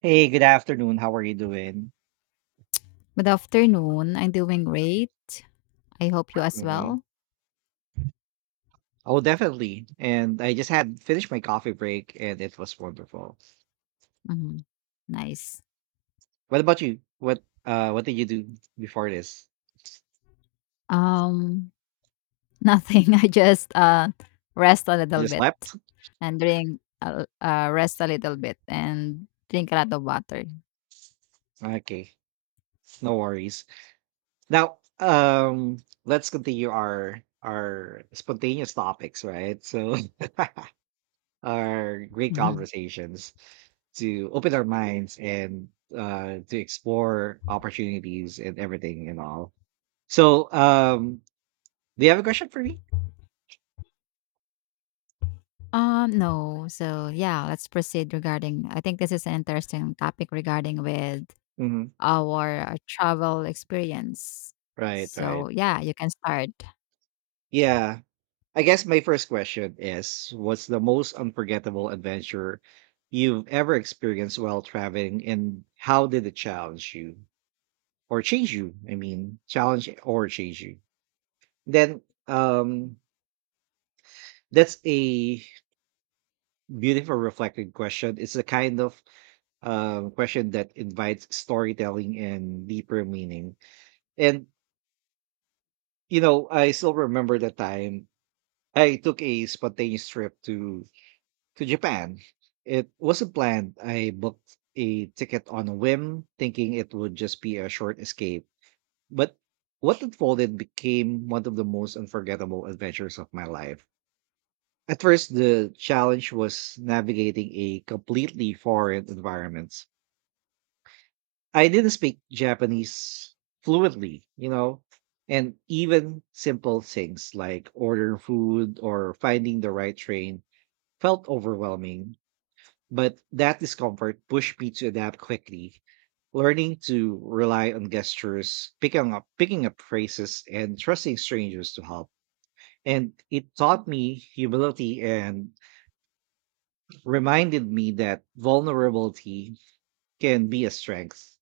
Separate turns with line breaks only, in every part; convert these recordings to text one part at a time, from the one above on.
Hey, good afternoon. How are you doing?
Good afternoon. I'm doing great. I hope you as
Mhm.
well.
Oh, definitely. And I just had finished my coffee break, and it was wonderful.
Mhm. Nice.
What about you? What did you do before this?
Um, nothing. I just rest a
You
little
just
bit
slept?
and drink rest a little bit and drink a lot of water.
Okay, no worries. Now, let's continue our spontaneous topics, right? So, our great
Mhm.
conversations to open our minds and to explore opportunities and everything and all. So, do you have a question for me?
No. So yeah, let's proceed regarding. I think this is an interesting topic regarding with
hmm
our travel experience.
Right, right.
So yeah, you can start.
Yeah. I guess my first question is, what's the most unforgettable adventure you've ever experienced while traveling, and how did it challenge you or change you? I mean, challenge or change you. Then um that's a beautiful reflective question. It's the kind of question that invites storytelling and deeper meaning. And you know, I still remember the time I took a spontaneous trip to Japan. It wasn't planned. I booked a ticket on a whim, thinking it would just be a short escape. But what unfolded became one of the most unforgettable adventures of my life. At first, the challenge was navigating a completely foreign environment. I didn't speak Japanese fluently, you know, and even simple things like ordering food or finding the right train felt overwhelming, but that discomfort pushed me to adapt quickly, learning to rely on gestures, picking up phrases, and trusting strangers to help. And it taught me humility and reminded me that vulnerability can be a strength.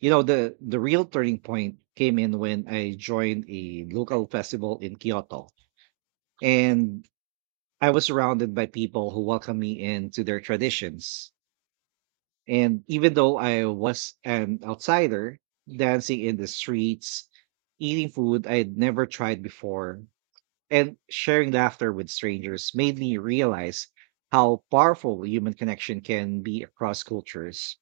You know, the real turning point came in when I joined a local festival in Kyoto. And I was surrounded by people who welcomed me into their traditions. And even though I was an outsider, dancing in the streets, eating food I had never tried before, and sharing laughter with strangers made me realize how powerful human connection can be across cultures.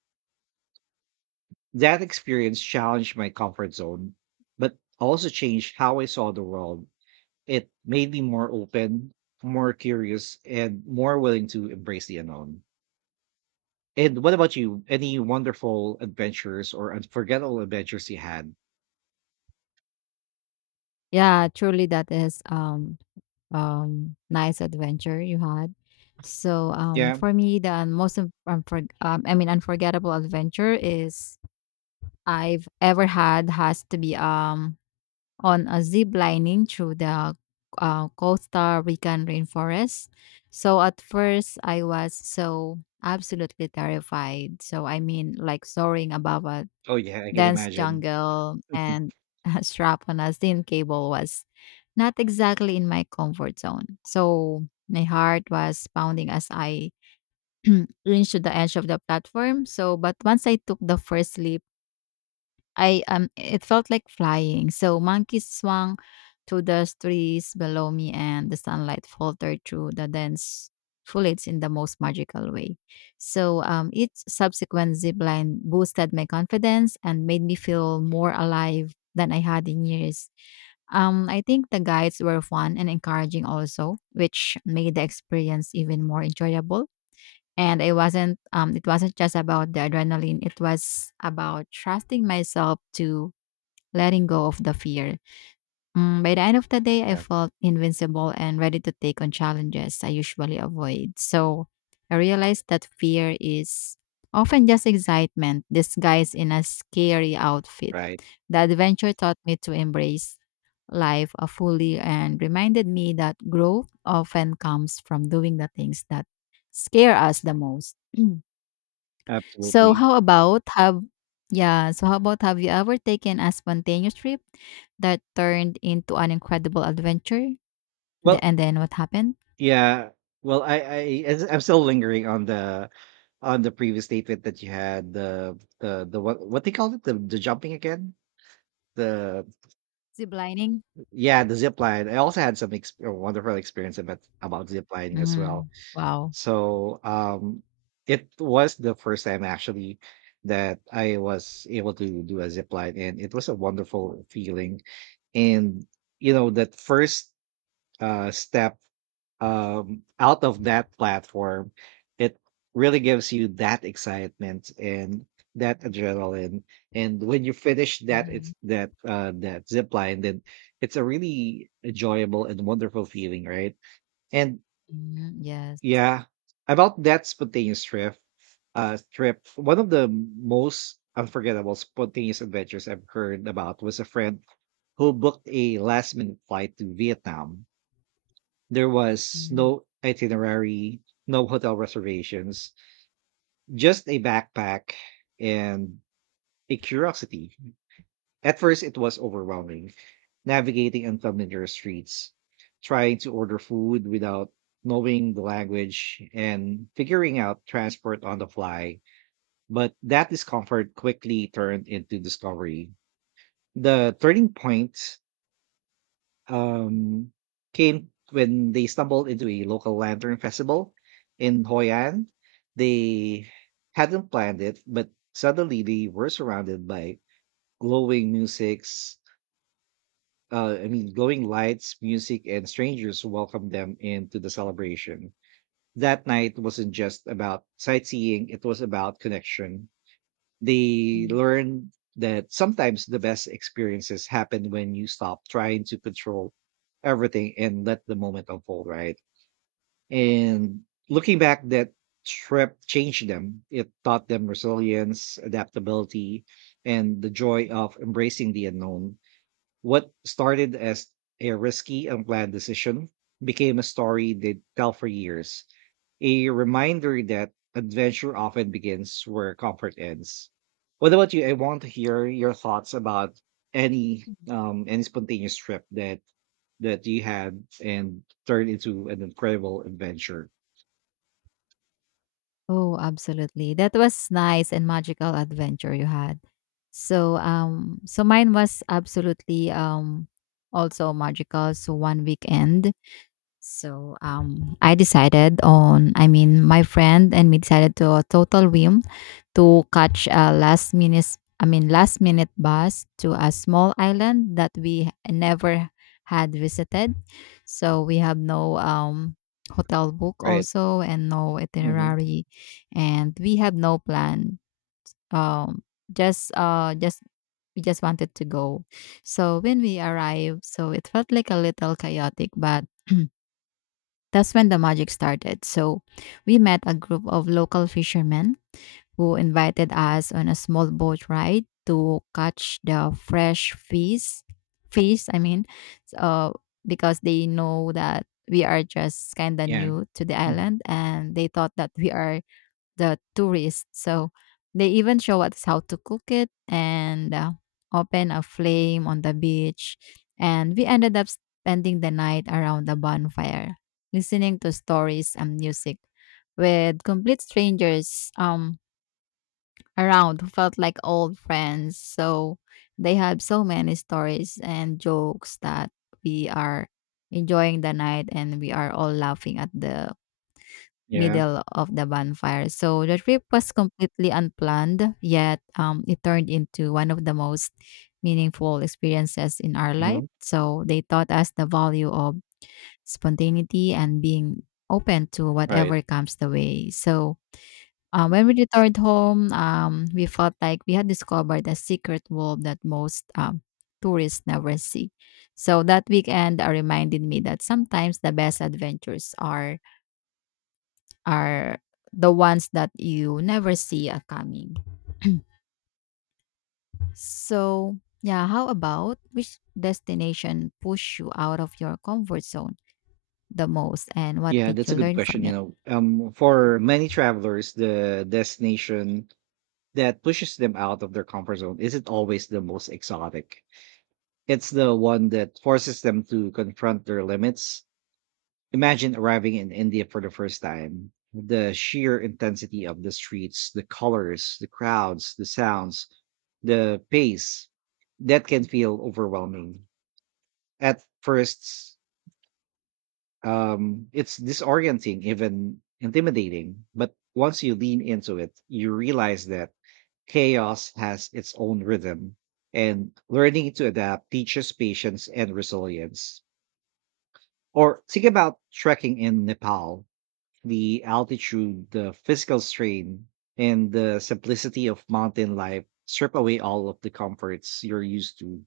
That experience challenged my comfort zone, but also changed how I saw the world. It made me more open, more curious, and more willing to embrace the unknown. And what about you? Any wonderful adventures or unforgettable adventures you had?
Yeah, truly that is nice adventure you had.
Yeah.
For me, the most un- unfor- I mean unforgettable adventure is I've ever had has to be on a zip lining through the Costa Rican rainforest. So at first, I was so absolutely terrified. So I mean, like soaring above a
Oh, yeah. I can
dense
imagine.
jungle and a strap on a thin cable was not exactly in my comfort zone. So my heart was pounding as I reached the edge of the platform. So, but once I took the first leap, I it felt like flying. So monkeys swung to the trees below me and the sunlight filtered through the dense foliage in the most magical way. Each subsequent zip line boosted my confidence and made me feel more alive than I had in years. I think the guides were fun and encouraging also, which made the experience even more enjoyable and I wasn't it wasn't just about the adrenaline, it was about trusting myself to letting go of the fear. Mm, by the end of the day, I
Yeah.
felt invincible and ready to take on challenges I usually avoid. So I realized that fear is often just excitement disguised in a scary outfit.
Right.
The adventure taught me to embrace life fully and reminded me that growth often comes from doing the things that scare us the most. So
Absolutely.
how about have yeah, so how about have you ever taken a spontaneous trip that turned into an incredible adventure? The,
Well,
and then what happened?
yeah. Well, I'm still lingering on the previous statement that you had, the what they called it, the jumping again, the
Zip lining.
yeah, the zip line. I also had a wonderful experience about zip lining as well.
Mm, wow.
So it was the first time actually that I was able to do a zip line, and it was a wonderful feeling. And you know, that first step out of that platform, it really gives you that excitement and that adrenaline. And when you finish that, it's
Hmm,
that zip line, then it's a really enjoyable and wonderful feeling, right? And
yes.
yeah. About that spontaneous trip, one of the most unforgettable spontaneous adventures I've heard about was a friend who booked a last minute flight to Vietnam. There was
Mhm.
no itinerary, no hotel reservations, just a backpack and a curiosity. At first, it was overwhelming, navigating unfamiliar streets, trying to order food without knowing the language, and figuring out transport on the fly. But that discomfort quickly turned into discovery. The turning point um, came when they stumbled into a local lantern festival in Hoi An. They hadn't planned it, but suddenly they were surrounded by glowing musics, I mean, glowing lights, music, and strangers welcomed them into the celebration. That night wasn't just about sightseeing, it was about connection. They
Mm.
learned that sometimes the best experiences happen when you stop trying to control everything and let the moment unfold, right? And looking back, that trip changed them. It taught them resilience, adaptability, and the joy of embracing the unknown. What started as a risky, unplanned decision became a story they tell for years, a reminder that adventure often begins where comfort ends. What about you? I want to hear your thoughts about any spontaneous trip that that you had and turned into an incredible adventure.
Oh, absolutely. That was nice and magical adventure you had. So mine was absolutely also magical. So one weekend. So, I mean, my friend and me decided to a total whim to catch I mean, last minute bus to a small island that we never had visited. So we have no hotel book
Right.
also and no
Hmm.
itinerary, and we have no plan. Um, just we just wanted to go. So when we arrived, so it felt like a little chaotic, but that's when the magic started. So we met a group of local fishermen who invited us on a small boat ride to catch the fresh fish. Fish, I mean, uh, because they know that we are just kind of
Yeah.
new to the
Mhm.
island and they thought that we are the tourists. So they even show us how to cook it and open a flame on the beach. And we ended up spending the night around the bonfire, listening to stories and music with complete strangers around who felt like old friends. So they had so many stories and jokes that we are enjoying the night and we are all laughing at the
Yeah.
middle of the bonfire. So the trip was completely unplanned, yet it turned into one of the most meaningful experiences in our life.
Hmm.
So they taught us the value of spontaneity and being open to
Right.
whatever comes the way. So when we returned home, we felt like we had discovered a secret world that most tourists never see. So that weekend reminded me that sometimes the best adventures are are the ones that you never see a coming. So, yeah, how about which destination pushed you out of your comfort zone the most and what
Yeah,
did
that's
you
a good
learn
question.
from
You
it?
know, for many travelers, the destination that pushes them out of their comfort zone isn't always the most exotic. It's the one that forces them to confront their limits. Imagine arriving in India for the first time. The sheer intensity of the streets, the colors, the crowds, the sounds, the pace, that can feel overwhelming. At first, it's disorienting, even intimidating. But once you lean into it, you realize that chaos has its own rhythm, and learning to adapt teaches patience and resilience. Or think about trekking in Nepal, the altitude, the physical strain, and the simplicity of mountain life strip away all of the comforts you're used to.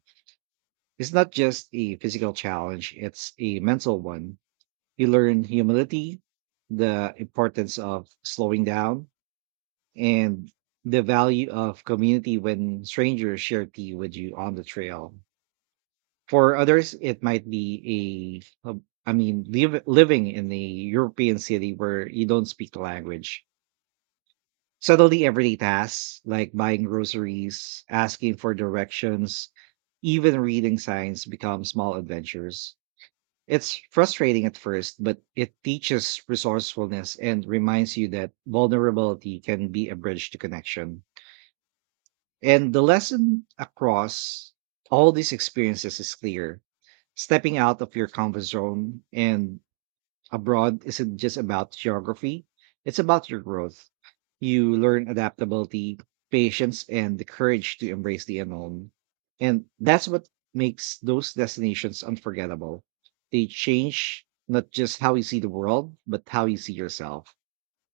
It's not just a physical challenge, it's a mental one. You learn humility, the importance of slowing down, and the value of community when strangers share tea with you on the trail. For others, it might be I mean, living in a European city where you don't speak the language. Suddenly, everyday tasks like buying groceries, asking for directions, even reading signs become small adventures. It's frustrating at first, but it teaches resourcefulness and reminds you that vulnerability can be a bridge to connection. And the lesson across all these experiences is clear. Stepping out of your comfort zone and abroad isn't just about geography, it's about your growth. You learn adaptability, patience, and the courage to embrace the unknown. And that's what makes those destinations unforgettable. They change not just how you see the world, but how you see yourself.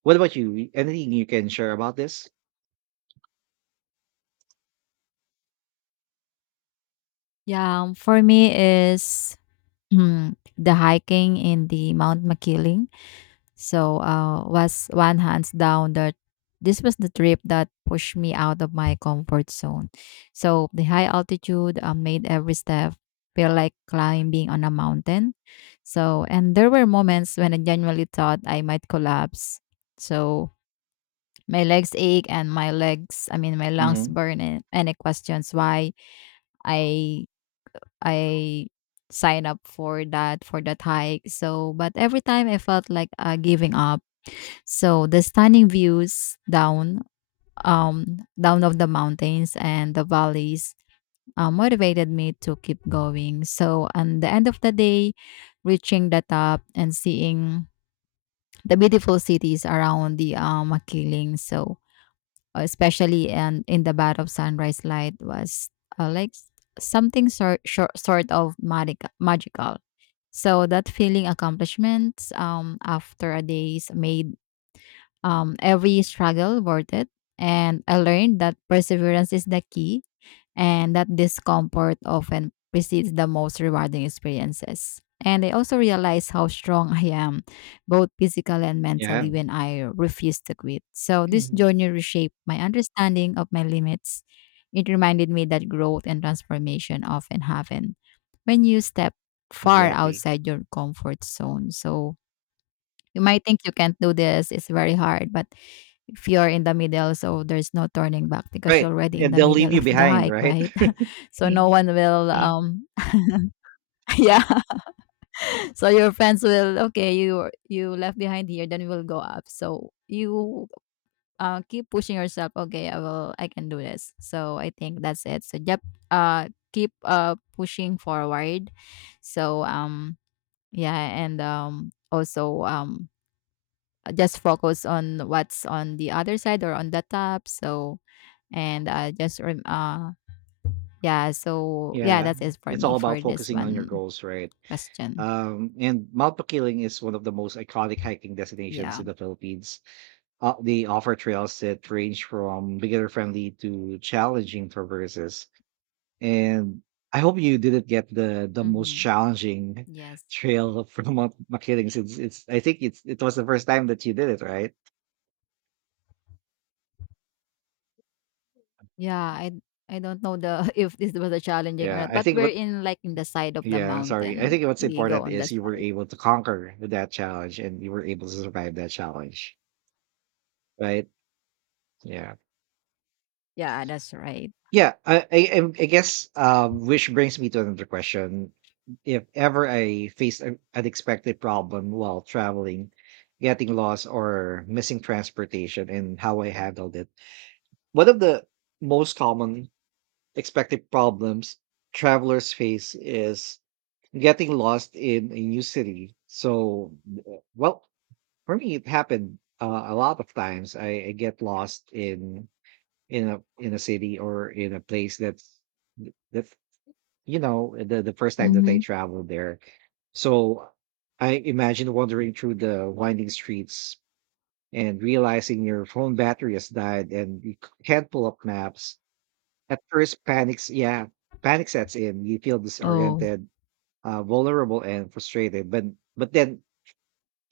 What about you? Anything you can share about this?
Yeah, for me is hmm, the hiking in the Mount Makiling. So was one hands down that this was the trip that pushed me out of my comfort zone. So the high altitude made every step feel like climbing on a mountain. So and there were moments when I genuinely thought I might collapse. So my legs ache and I mean my lungs
Hmm.
burn. And any questions why I I sign up for that hike. So but every time I felt like giving up so the stunning views down of the mountains and the valleys motivated me to keep going. So on the end of the day, reaching the top and seeing the beautiful cities around the Makiling. So especially and in the bath of sunrise light was uh, like something sort of magical. So that feeling accomplishment after a days made every struggle worth it. And I learned that perseverance is the key and that discomfort often precedes the most rewarding experiences. And I also realized how strong I am, both physically and
Yeah.
mentally, when I refuse to quit. So this journey reshaped my understanding of my limits. It reminded me that growth and transformation often happen when you step far
Exactly.
outside your comfort zone. So you might think you can't do this, it's very hard, but if you're in the middle, so there's no turning back because you're
Right,
already in
and
the
they'll leave
middle
you
of the
behind,
hike,
right?
right? So no one will yeah. So your friends will okay, you left behind here, then we'll go up. So you keep pushing yourself, okay, I can do this. So I think that's it. So yep, keep pushing forward. So yeah, and also just focus on what's on the other side or on the top. So and yeah. So yeah,
Yeah,
that's it for
it's
me
all about
for this
focusing on your
one
goals, right?
question.
And Mount Pakiling is one of the most iconic hiking destinations
Yeah.
in the Philippines. They offer trails that range from beginner-friendly to challenging traverses. And I hope you didn't get the most
Hmm.
challenging
Yes.
trail from Mount Makiling, since it's I think it's it was the first time that you did it, right?
Yeah. I don't know the if this was a challenging or
Yeah,
not,
I
but
think
we're
what.
in like in the side of the
Yeah, sorry. I
mountain.
think what's
We go
important
on the
is you were
side.
able to conquer that challenge and you were able to survive that challenge, right? Yeah.
Yeah, that's right.
Yeah, I guess which brings me to another question. If ever I faced an unexpected problem while traveling, getting lost or missing transportation, and how I handled it. One of the most common expected problems travelers face is getting lost in a new city. So, well, for me, it happened a lot of times. I get lost in in a city or in a place that's that you know the first time that I
Mm-hmm.
traveled there. So I imagine wandering through the winding streets and realizing your phone battery has died and can't pull up maps. At first, panic sets in. You feel
Oh,
disoriented, vulnerable, and frustrated. But then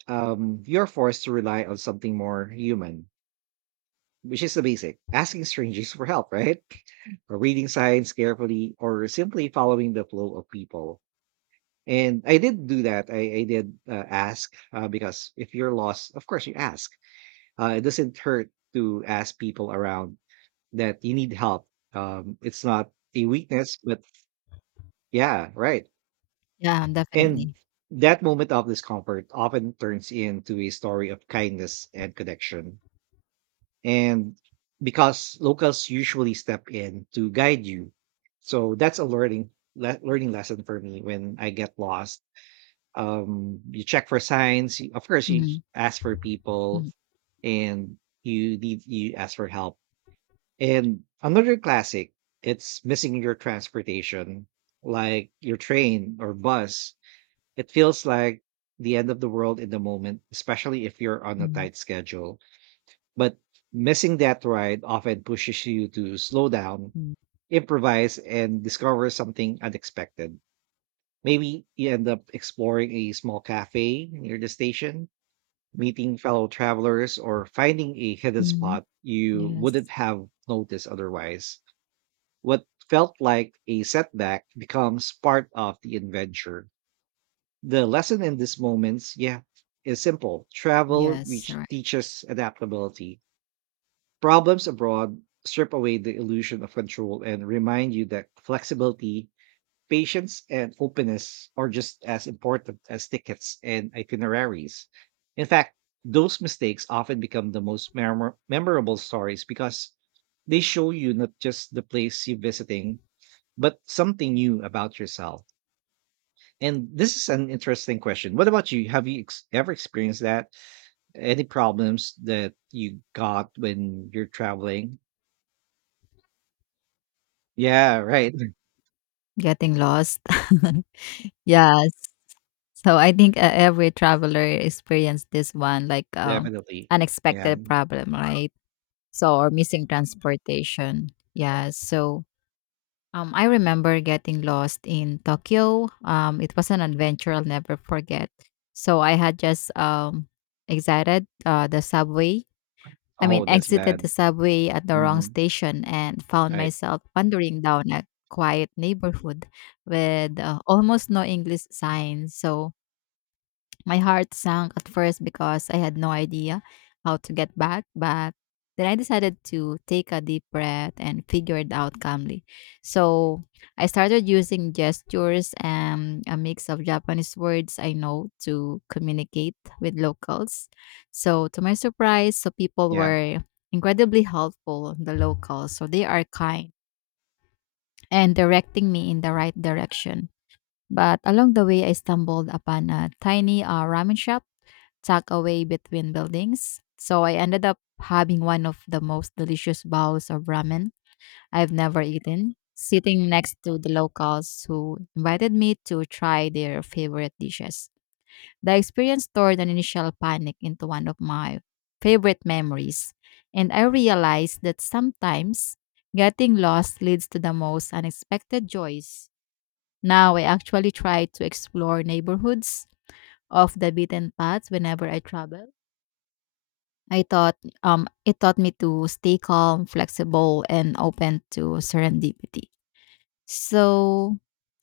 you're forced to rely on something more human, which is the basic asking strangers for help, right? Or reading signs carefully or simply following the flow of people. And I did do that. I did ask because if you're lost, of course you ask. It doesn't hurt to ask people around that you need help. It's not a weakness, but yeah, right.
yeah,
And
definitely.
that moment of discomfort often turns into a story of kindness and connection, and because locals usually step in to guide you. So that's a learning learning lesson for me. When I get lost, um, you check for signs, you- of course you
Mm-hmm.
ask for people, and you need, you ask for help. And another classic, it's missing your transportation, like your train or bus. It feels like the end of the world in the moment, especially if you're on a
Mm-hmm.
tight schedule. But missing that ride often pushes you to slow down, improvise, and discover something unexpected. Maybe you end up exploring a small cafe near the station, meeting fellow travelers, or finding a hidden
Mm-hmm.
spot you wouldn't
Yes.
have noticed otherwise. What felt like a setback becomes part of the adventure. The lesson in these moments, yeah, is simple. Travel,
Yes.
which
Right.
teaches adaptability. Problems abroad strip away the illusion of control and remind you that flexibility, patience, and openness are just as important as tickets and itineraries. In fact, those mistakes often become the most memorable stories because they show you not just the place you're visiting, but something new about yourself. And this is an interesting question. What about you? Have ever experienced that? Any problems that you got when you're traveling? Yeah, right.
Getting lost. Yes. So I think every traveler experienced this one, like
Definitely. Yeah.
unexpected problem, right? So or missing transportation. Yeah. So I remember getting lost in Tokyo. It was an adventure I'll never forget. So I had just exited the subway. I
Oh,
mean,
that's
exited the
bad.
subway at the wrong
Mhm.
station and found
Right.
myself wandering down a quiet neighborhood with almost no English signs. So my heart sank at first because I had no idea how to get back, but then I decided to take a deep breath and figure it out calmly. So I started using gestures and a mix of Japanese words I know to communicate with locals. So to my surprise, so people
Yeah.
were incredibly helpful, the locals. So they are kind and directing me in the right direction. But along the way, I stumbled upon a tiny ramen shop tucked away between buildings. So I ended up having one of the most delicious bowls of ramen I've never eaten, sitting next to the locals who invited me to try their favorite dishes. The experience turned an initial panic into one of my favorite memories, and I realized that sometimes getting lost leads to the most unexpected joys. Now I actually try to explore neighborhoods off the beaten paths whenever I travel. I thought it taught me to stay calm, flexible, and open to serendipity. So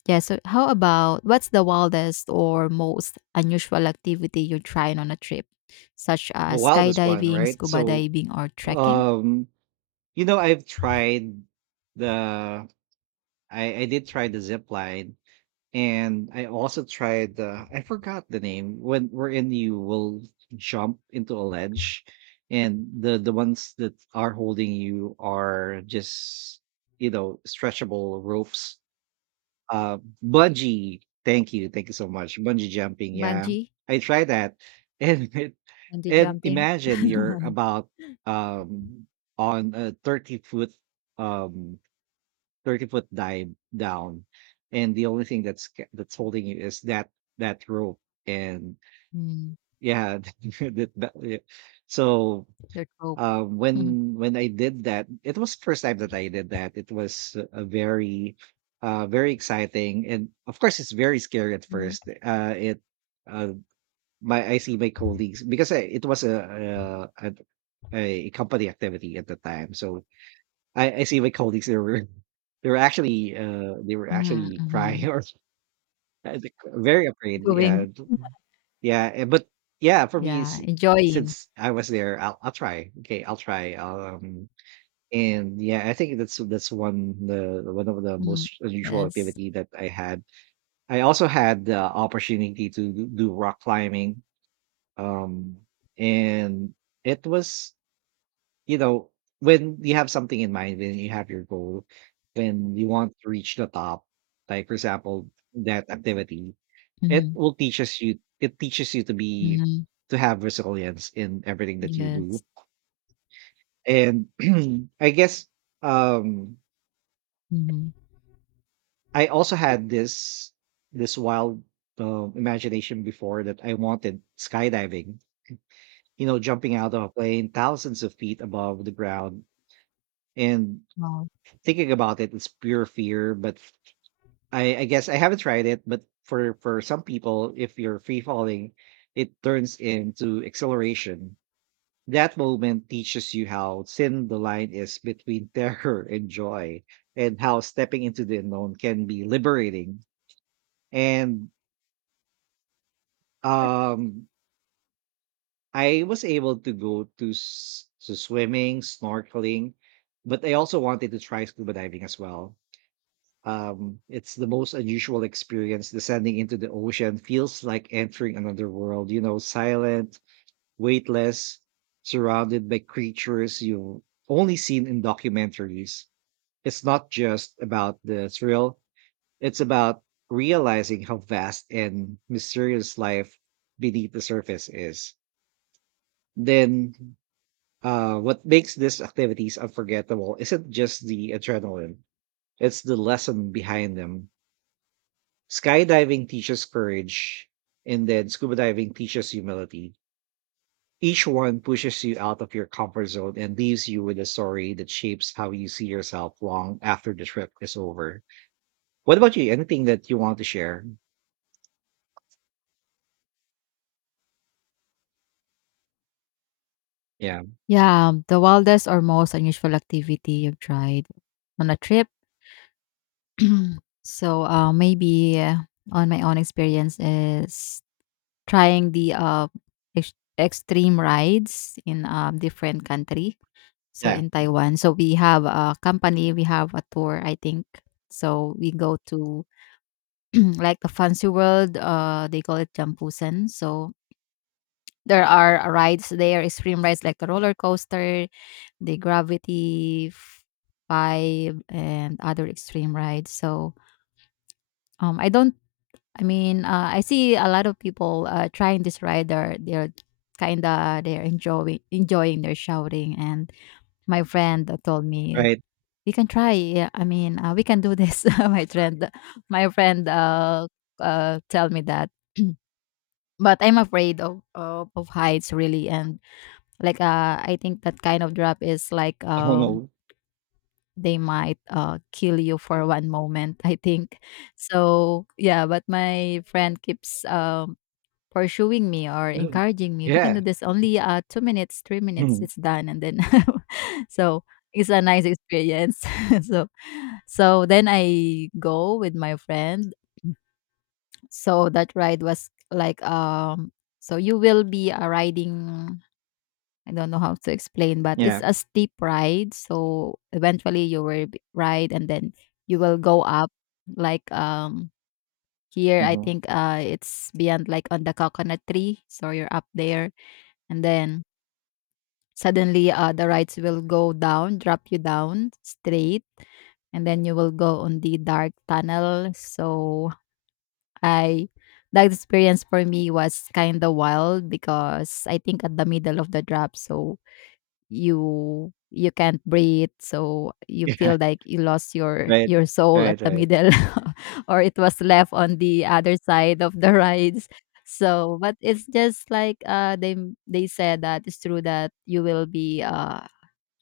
yeah, so how about what's the wildest or most unusual activity you tried on a trip, such
The
as
wildest one,
skydiving,
right?
scuba
So,
diving, or trekking?
um, I've tried the, I did try the zip line, and I also tried the, I forgot the name, when wherein you will jump into a ledge, and the ones that are holding you are just, you know, stretchable ropes. Uh, Bungee. Thank you so much. Bungee jumping, yeah.
Bungee,
I tried that, and it
bungee
and
jumping.
imagine you're about um on a 30 foot, um 30-foot dive down, and the only thing that's that's holding you is that rope, and
Mm,
yeah, that, yeah. So,
dirt rope.
when I did that, it was the first time that I did that. It was a very, very exciting, and of course, it's very scary at
Mm,
first. Uh, my I see my colleagues because it was a company activity at the time. So I see my colleagues. They were they were actually
mm-hmm.
crying or, I think, very afraid.
Doing.
Yeah, yeah, eh, but yeah, for me,
Yeah, enjoying.
since I was there, I'll try. Okay, I'll try. And yeah, I think that's one of the
Mm,
most unusual
yes.
activity that I had. I also had the opportunity to do rock climbing. Um, and it was, you know, when you have something in mind, when you have your goal, when you want to reach the top, like, for example, that activity,
Mm-hmm.
it teaches you to be,
Mm-hmm.
to have resilience in everything that you
Yes.
do. And I guess, um
Mm-hmm.
I also had this, this wild, imagination before that I wanted skydiving. You know, jumping out of a plane thousands of feet above the ground. And
Wow.
thinking about it, it's pure fear. But I guess I haven't tried it. But for some people, if you're free falling, it turns into acceleration. That moment teaches you how thin the line is between terror and joy, and how stepping into the unknown can be liberating. And Um, I was able to go to s to swimming, snorkeling, but I also wanted to try scuba diving as well. It's the most unusual experience. Descending into the ocean feels like entering another world, you know, silent, weightless, surrounded by creatures you've only seen in documentaries. It's not just about the thrill, it's about realizing how vast and mysterious life beneath the surface is. Then, what makes these activities unforgettable isn't just the adrenaline, it's the lesson behind them. Skydiving teaches courage, and then scuba diving teaches humility. Each one pushes you out of your comfort zone and leaves you with a story that shapes how you see yourself long after the trip is over. What about you? Anything that you want to share? Yeah.
Yeah, the wildest or most unusual activity you've tried on a trip. So maybe on my own experience is trying the ex- extreme rides in a different country. So
Yeah.
in Taiwan, so we have a company, we have a tour, I think. So we go to like the fancy world. They call it Jampusan. So there are rides there, extreme rides like the roller coaster, the Gravity f- 5 and other extreme rides. So I don't, I mean, I see a lot of people trying this ride. They're kind of, they're enjoying. They're shouting. And my friend told me,
Right.
we can try. Yeah, I mean, we can do this. My friend tell me that. But I'm afraid of heights really and like I think that kind of drop is like
Oh
um
no.
they might kill you for one moment, I think. So, yeah, but my friend keeps pursuing me or
Mhm.
encouraging me. We can
Yeah.
do this only two minutes, three minutes,
Mhm.
it's done. And then, so it's a nice experience. So, so then I go with my friend. So that ride was like, so you will be riding. I don't know how to explain, but
Yeah.
it's a steep ride. So eventually you will ride and then you will go up like here I
Hmm.
think it's beyond like on the coconut tree. So you're up there and then suddenly the rides will go down, drop you down straight and then you will go on the dark tunnel. So I that experience for me was kind of wild because I think at the middle of the drop, so you can't breathe so you
Yeah.
feel like you lost your
Right.
your soul at
Right.
the
Right.
middle or it was left on the other side of the rides. So but it's just like they said that it's true that you will be uh,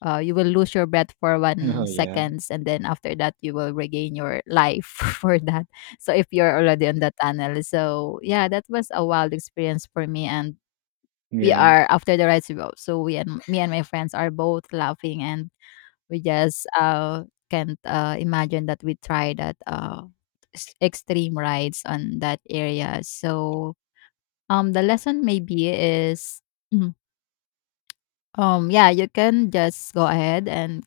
uh you will lose your breath for one
Oh yeah.
seconds and then after that you will regain your life for that. So if you're already in the tunnel, so yeah, that was a wild experience for me. And we
Yeah.
are after the rides we go, so we and me and my friends are both laughing and we just can't imagine that we try that extreme rides on that area. So the lesson maybe is mhm. Um, yeah, you can just go ahead and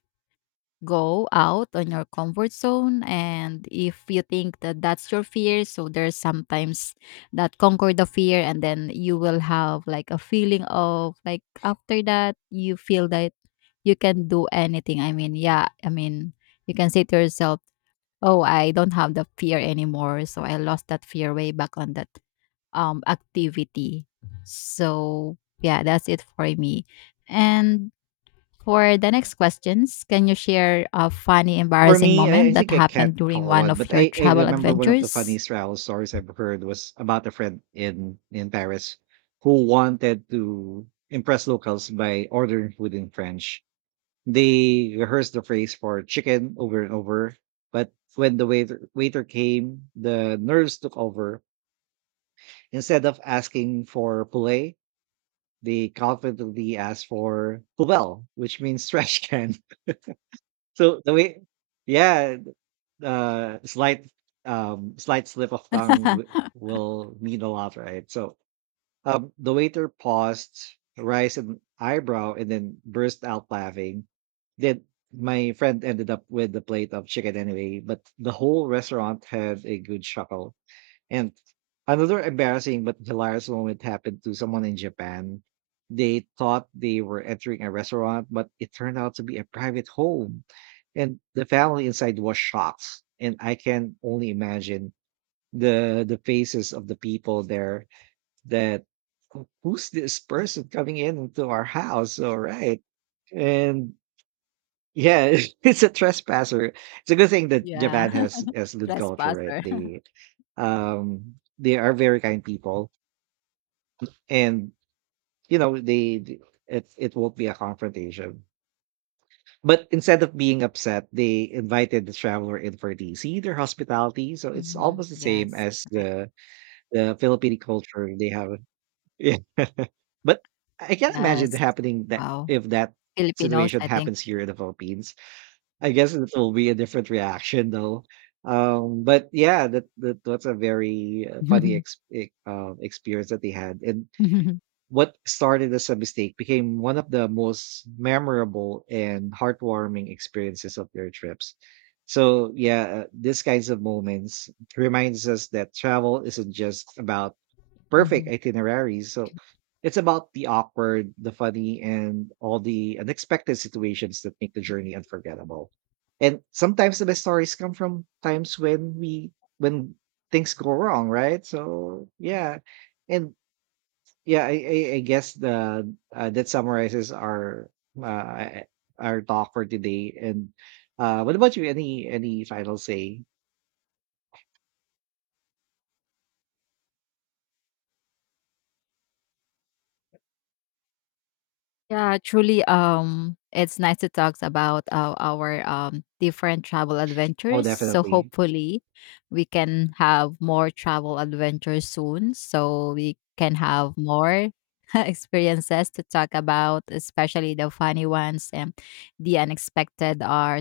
go out on your comfort zone, and if you think that that's your fear, so there's sometimes that conquer the fear and then you will have like a feeling of like after that you feel that you can do anything. I mean, yeah, I mean, you can say to yourself, oh, I don't have the fear anymore, so I lost that fear way back on that activity. So yeah, that's it for me. And for the next questions, can you share a funny,
For
embarrassing
me,
moment
I
that
think I can't
happened during
recall
one
one,
of
but
your
I
travel
remember one of the
adventures?
funniest travel stories I've heard was about a friend in Paris, who wanted to impress locals by ordering food in French. They rehearsed the phrase for chicken over and over, but when the waiter came, the nerves took over. Instead of asking for poulet, they confidently asked for poubelle, which means trash can. So the way, yeah, uh, slight, slight slip of tongue will mean a lot, right? So the waiter paused, raised an eyebrow, and then burst out laughing. Then my friend ended up with the plate of chicken anyway, but the whole restaurant had a good chuckle. And another embarrassing but hilarious moment happened to someone in Japan. They thought they were entering a restaurant, but it turned out to be a private home. And the family inside was shocked. And I can only imagine the faces of the people there. That, " who's this person coming in into our house?" All right. And yeah, it's a trespasser. It's a good thing that
Yeah,
Japan has good culture, right?
trespasser.
They, they are very kind people, and, you know, it won't be a confrontation. But instead of being upset, they invited the traveler in for tea. See their hospitality, so it's
Hmm.
almost the same
Yes,
as
right.
the Filipino culture they have. Yeah, but I can't imagine it
Yes.
happening, that
Wow,
if that
Filipinos,
situation
I think.
happens here in the Philippines. I guess it will be a different reaction though. But yeah, that's a very, funny experience that they had. And what started as a mistake became one of the most memorable and heartwarming experiences of their trips. So, yeah, these kinds of moments reminds us that travel isn't just about perfect
Mhm.
itineraries. So, it's about the awkward, the funny, and all the unexpected situations that make the journey unforgettable. And sometimes the best stories come from times when we when things go wrong, right? So, yeah. And yeah, I guess the that summarizes our, uh, our talk for today. And uh, what about you? Any final say?
Yeah, truly, it's nice to talk about our different travel
Oh,
adventures. So
definitely.
hopefully, we can have more travel adventures soon. So we can have more experiences to talk about, especially the funny ones and the unexpected or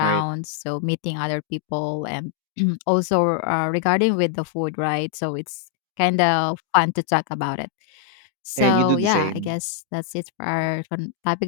Right.
So meeting other people and also regarding with the food, right? So it's kind of fun to talk about it.
And you do
So,
the
yeah, I
same.
guess that's it for our con- topic